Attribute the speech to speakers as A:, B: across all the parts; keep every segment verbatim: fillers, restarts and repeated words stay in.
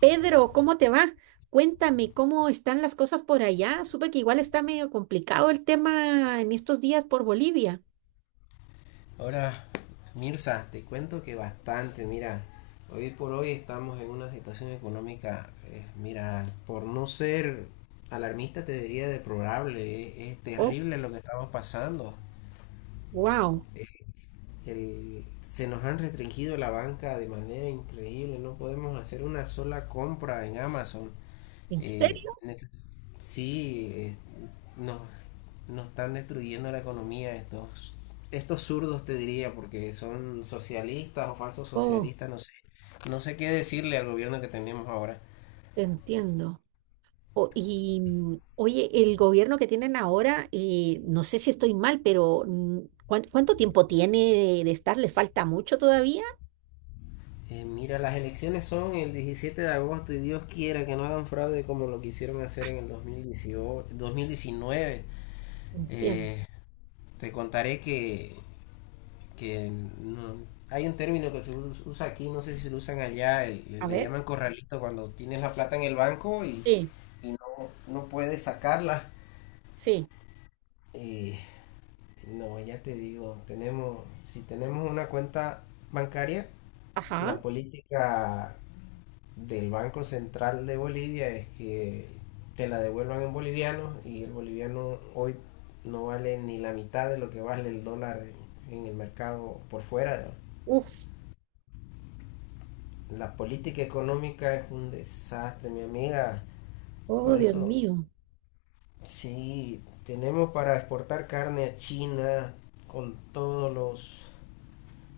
A: Pedro, ¿cómo te va? Cuéntame, ¿cómo están las cosas por allá? Supe que igual está medio complicado el tema en estos días por Bolivia.
B: Ahora, Mirza, te cuento que bastante, mira, hoy por hoy estamos en una situación económica, eh, mira, por no ser alarmista te diría deplorable, es, es
A: Oh,
B: terrible lo que estamos pasando.
A: wow.
B: El- se nos han restringido la banca de manera increíble, no podemos hacer una sola compra en Amazon.
A: ¿En
B: Eh,
A: serio?
B: neces- sí, eh, nos, nos están destruyendo la economía estos, estos zurdos, te diría, porque son socialistas o falsos
A: Oh,
B: socialistas, no sé. No sé qué decirle al gobierno que tenemos ahora.
A: te entiendo. O- y mm, oye, el gobierno que tienen ahora, eh, no sé si estoy mal, pero mm, ¿cuán- ¿cuánto tiempo tiene de, de estar? ¿Le falta mucho todavía?
B: Eh, mira, las elecciones son el diecisiete de agosto y Dios quiera que no hagan fraude como lo quisieron hacer en el dos mil dieciocho, dos mil diecinueve.
A: Entiendo.
B: Eh, Te contaré que que no, hay un término que se us- usa aquí, no sé si se lo usan allá, el- le,
A: A
B: le
A: ver.
B: llaman corralito cuando tienes la plata en el banco y,
A: Sí,
B: y no, no puedes sacarla.
A: sí.
B: Eh, no, ya te digo, tenemos, si tenemos una cuenta bancaria, la
A: Ajá.
B: política del Banco Central de Bolivia es que te la devuelvan en boliviano y el boliviano hoy no vale ni la mitad de lo que vale el dólar en, en el mercado por fuera. ¿no?
A: Uf.
B: La política económica es un desastre, mi amiga. Por
A: Oh, Dios
B: eso,
A: mío.
B: sí, tenemos para exportar carne a China con todos los,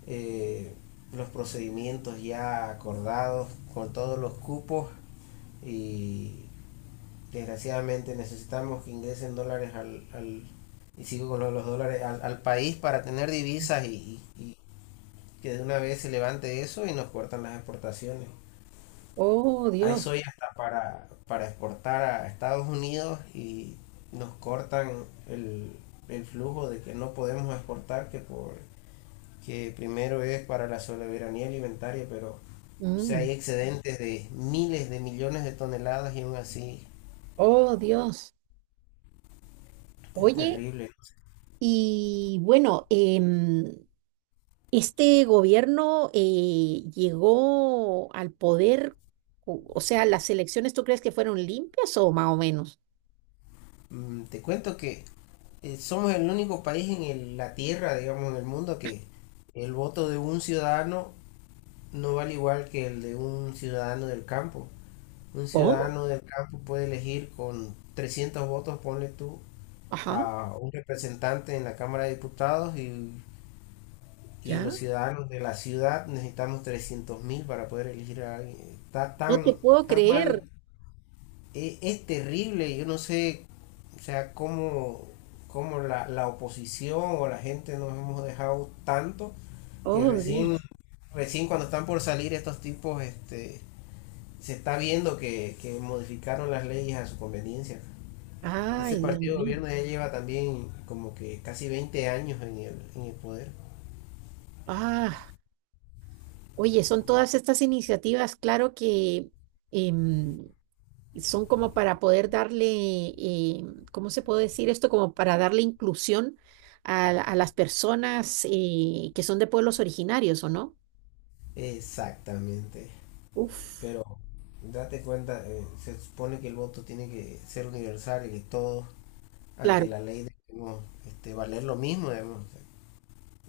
B: eh, los procedimientos ya acordados, con todos los cupos y desgraciadamente necesitamos que ingresen dólares al, al y sigo con los dólares al, al país para tener divisas y, y, y que de una vez se levante eso y nos cortan las exportaciones.
A: Oh,
B: Hay
A: Dios.
B: soya hasta para, para exportar a Estados Unidos y nos cortan el, el flujo de que no podemos exportar, que, por, que primero es para la soberanía alimentaria, pero o sea,
A: Mm.
B: hay excedentes de miles de millones de toneladas y aún así
A: Oh, Dios.
B: es
A: Oye,
B: terrible.
A: y bueno, em, este gobierno eh, llegó al poder, o, o sea, las elecciones, ¿tú crees que fueron limpias o más o menos?
B: ¿No? Mm, te cuento que eh, somos el único país en el- la Tierra, digamos, en el mundo que el voto de un ciudadano no vale igual que el de un ciudadano del campo. Un
A: ¿Cómo?
B: ciudadano del campo puede elegir con trescientos votos, ponle tú,
A: Ajá,
B: a un representante en la Cámara de Diputados y, y los
A: ya.
B: ciudadanos de la ciudad necesitamos trescientos mil para poder elegir a alguien. Está
A: No te
B: tan,
A: puedo
B: tan
A: creer.
B: mal, es, es terrible, yo no sé, o sea, cómo, cómo la, la oposición o la gente nos hemos dejado tanto que
A: Oh,
B: recién,
A: Dios.
B: recién cuando están por salir estos tipos, este se está viendo que, que modificaron las leyes a su conveniencia. Ese
A: Ay, Dios
B: partido de
A: mío.
B: gobierno ya lleva también como que casi veinte años en el, en el poder.
A: Ah, oye, son todas estas iniciativas, claro que, em, son como para poder darle, eh, ¿cómo se puede decir esto? Como para darle inclusión a, la- a las personas eh, que son de pueblos originarios, ¿o no?
B: Exactamente.
A: Uf,
B: Pero date cuenta, eh, se supone que el voto tiene que ser universal y que todos
A: claro,
B: ante la ley debemos este, valer lo mismo. Digamos. O sea,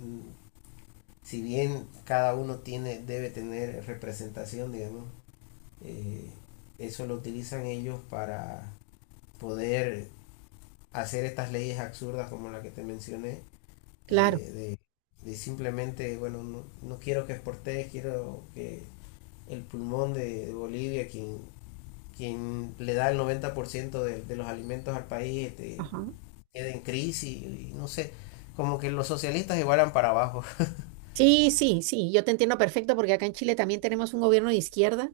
B: mm, si bien cada uno tiene, debe tener representación, digamos, eh, eso lo utilizan ellos para poder hacer estas leyes absurdas como la que te mencioné
A: claro.
B: eh, de, de, simplemente, bueno, no, no quiero que exportes, quiero que el pulmón de, de, Bolivia, quien, quien le da el noventa por ciento de, de los alimentos al país, este,
A: Ajá.
B: quede en crisis, y, no sé, como que los socialistas igualan para abajo,
A: Sí, sí, sí, yo te entiendo perfecto porque acá en Chile también tenemos un gobierno de izquierda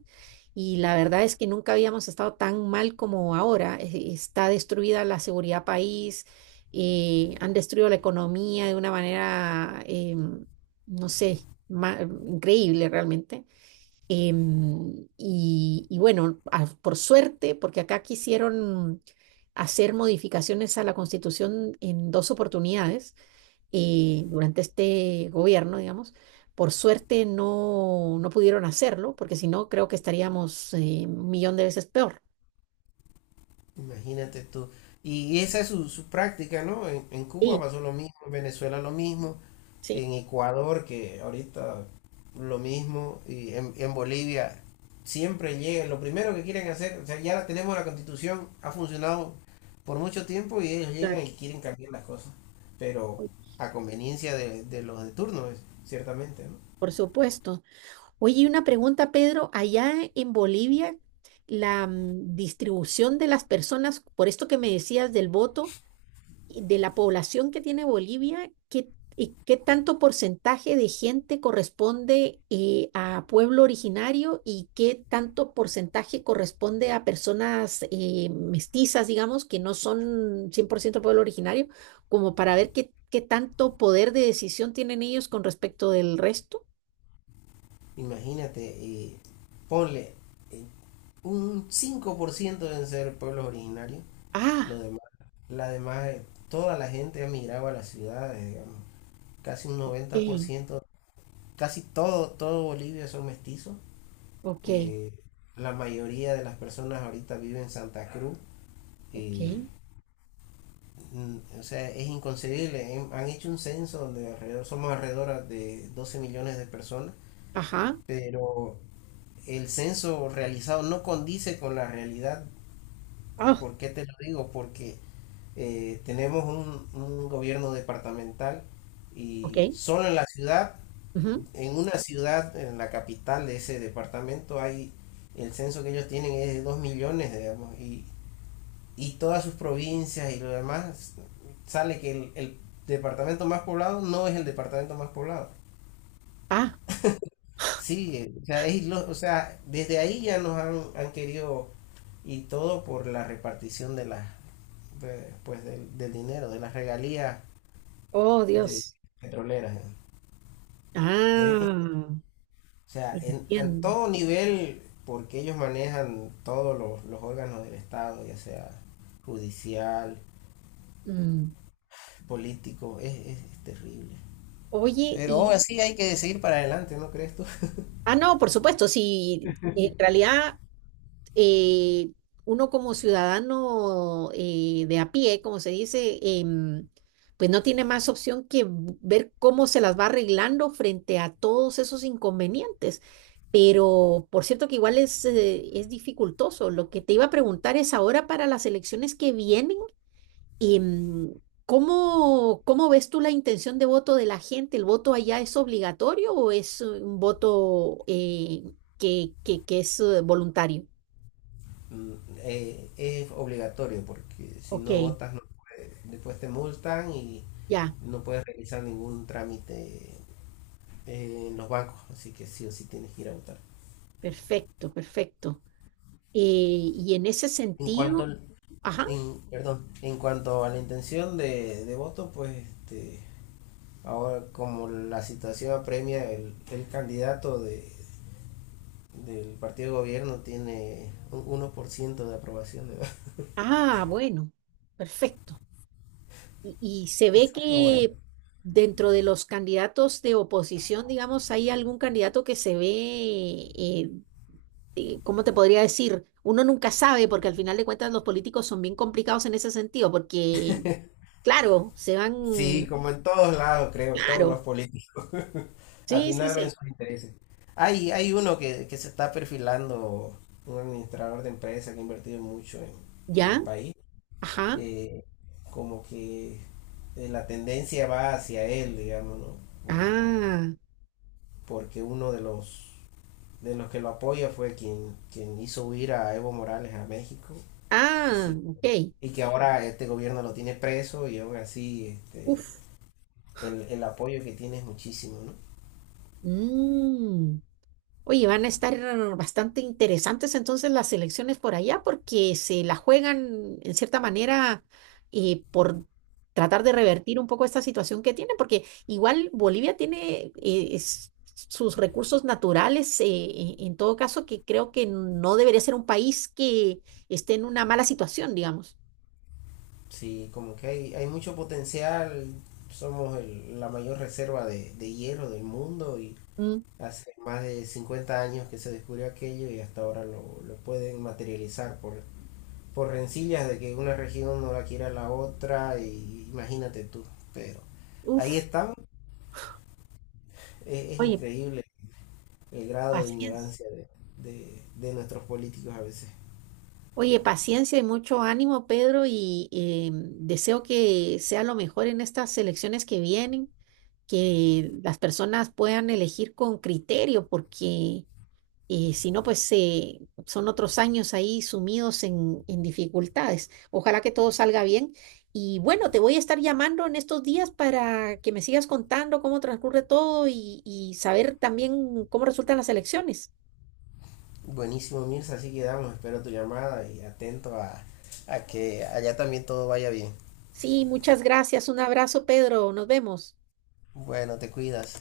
A: y la verdad es que nunca habíamos estado tan mal como ahora. E- Está destruida la seguridad país, eh, han destruido la economía de una manera, em, no sé, ma- increíble realmente. Em, y, y bueno, a- por suerte, porque acá quisieron hacer modificaciones a la Constitución en dos oportunidades y durante este gobierno, digamos, por suerte no, no pudieron hacerlo, porque si no, creo que estaríamos eh, un millón de veces peor.
B: imagínate tú. Y esa es su, su práctica, ¿no? En, en, Cuba
A: Sí,
B: pasó lo mismo, en Venezuela lo mismo,
A: sí,
B: en Ecuador, que ahorita lo mismo, y en, en Bolivia siempre llegan, lo primero que quieren hacer, o sea, ya tenemos la constitución, ha funcionado por mucho tiempo y ellos llegan
A: claro.
B: y quieren cambiar las cosas, pero
A: Oy-
B: a conveniencia de, de los de turno, ciertamente, ¿no?
A: por supuesto. Oye, y una pregunta, Pedro, allá en Bolivia, la mm, distribución de las personas, por esto que me decías del voto, de la población que tiene Bolivia, ¿qué, y qué tanto porcentaje de gente corresponde eh, a pueblo originario y qué tanto porcentaje corresponde a personas eh, mestizas, digamos, que no son cien por ciento pueblo originario, como para ver qué, qué tanto poder de decisión tienen ellos con respecto del resto?
B: Imagínate, eh, ponle eh, un cinco por ciento deben ser pueblos originarios, lo
A: Ah,
B: demás, la demás, eh, toda la gente ha migrado a las ciudades, digamos, casi un noventa por
A: ok,
B: ciento casi todo, todo Bolivia son mestizos.
A: ok,
B: Eh, la mayoría de las personas ahorita viven en Santa Cruz.
A: ok,
B: Y, mm, o sea, es inconcebible. Hem- Han hecho un censo donde alrededor, somos alrededor de doce millones de personas,
A: ajá,
B: pero el censo realizado no condice con la realidad.
A: ah,
B: ¿Por qué te lo digo? Porque eh, tenemos un, un gobierno departamental
A: ok,
B: y solo en la ciudad
A: ujú,
B: en una ciudad, en la capital de ese departamento, hay el censo que ellos tienen es de 2 millones, digamos, y, y todas sus provincias y lo demás, sale que el, el departamento más poblado no es el departamento más poblado.
A: ah,
B: Sí, eh, o sea, es ilo- o sea, desde ahí ya nos han, han querido y todo por la repartición de las de- pues del, del dinero, de las regalías
A: oh
B: de
A: Dios,
B: petroleras. ¿Eh? Es,
A: ah.
B: O sea, en, en
A: Entiendo.
B: todo nivel, porque ellos manejan todos los, los órganos del Estado, ya sea judicial,
A: Mm.
B: político, es, es, es terrible.
A: Oye,
B: Pero aún
A: y.
B: así hay que seguir para adelante, ¿no crees tú?
A: Ah, no, por supuesto, sí, en realidad eh, uno como ciudadano eh, de a pie, como se dice, em, pues no tiene más opción que v- ver cómo se las va arreglando frente a todos esos inconvenientes. Pero por cierto que igual es, eh, es dificultoso. Lo que te iba a preguntar es ahora para las elecciones que vienen. Y, mm, ¿cómo, cómo ves tú la intención de voto de la gente? ¿El voto allá es obligatorio o es eh, un voto eh, que, que- que es eh, voluntario?
B: Mm, eh, es obligatorio porque si
A: Ok,
B: no votas no puedes- después te multan y
A: ya,
B: no puedes realizar ningún trámite eh, en los bancos, así que sí o sí tienes que ir a votar.
A: perfecto, perfecto. Eh, y en ese
B: En cuanto
A: sentido,
B: al-
A: ajá,
B: en, perdón, en cuanto a la intención de, de voto, pues este, Ahora, como la situación apremia, el, el candidato de, del partido de gobierno tiene un uno por ciento de aprobación. ¿Verdad?
A: ah, bueno, perfecto. Y, y se ve
B: Eso. Pero bueno,
A: que dentro de los candidatos de oposición, digamos, hay algún candidato que se ve, eh, eh, ¿cómo te podría decir? Uno nunca sabe, porque al final de cuentas los políticos son bien complicados en ese sentido, porque, claro, se
B: sí,
A: van,
B: como en todos lados, creo, todos los
A: claro,
B: políticos. Al
A: sí, sí,
B: final ven
A: sí,
B: sus intereses. Hay, hay uno que, que se está perfilando, un administrador de empresa que ha invertido mucho en, en el
A: ya,
B: país.
A: ajá,
B: eh, Como que eh, la tendencia va hacia él, digamos, ¿no? Por-
A: ah,
B: Porque uno de los de los que lo apoya fue quien, quien hizo huir a Evo Morales a México.
A: ah,
B: Así.
A: ok,
B: Y que ahora este gobierno lo tiene preso y aún así este,
A: uf,
B: el, el apoyo que tiene es muchísimo, ¿no?
A: mm. Oye, van a estar bastante interesantes entonces las elecciones por allá porque se la juegan en cierta manera eh, por tratar de revertir un poco esta situación que tiene, porque igual Bolivia tiene eh, es- sus recursos naturales, eh, e- en todo caso, que creo que no debería ser un país que esté en una mala situación, digamos.
B: Sí, como que hay, hay mucho potencial, somos el- la mayor reserva de, de hierro del mundo y
A: Mm,
B: hace más de cincuenta años que se descubrió aquello y hasta ahora lo, lo pueden materializar por, por rencillas de que una región no la quiera la otra y imagínate tú, pero ahí
A: uf,
B: estamos. Es, es
A: oye,
B: increíble el grado de
A: paciencia.
B: ignorancia de, de, de nuestros políticos a veces.
A: Oye, paciencia y mucho ánimo, Pedro, y eh, deseo que sea lo mejor en estas elecciones que vienen, que las personas puedan elegir con criterio, porque eh, si no, pues eh, son otros años ahí sumidos en, en dificultades. Ojalá que todo salga bien. Y bueno, te voy a estar llamando en estos días para que me sigas contando cómo transcurre todo y, y saber también cómo resultan las elecciones.
B: Buenísimo, Mirza, así quedamos. Espero tu llamada y atento a, a que allá también todo vaya bien.
A: Sí, muchas gracias. Un abrazo, Pedro. Nos vemos.
B: Bueno, te cuidas.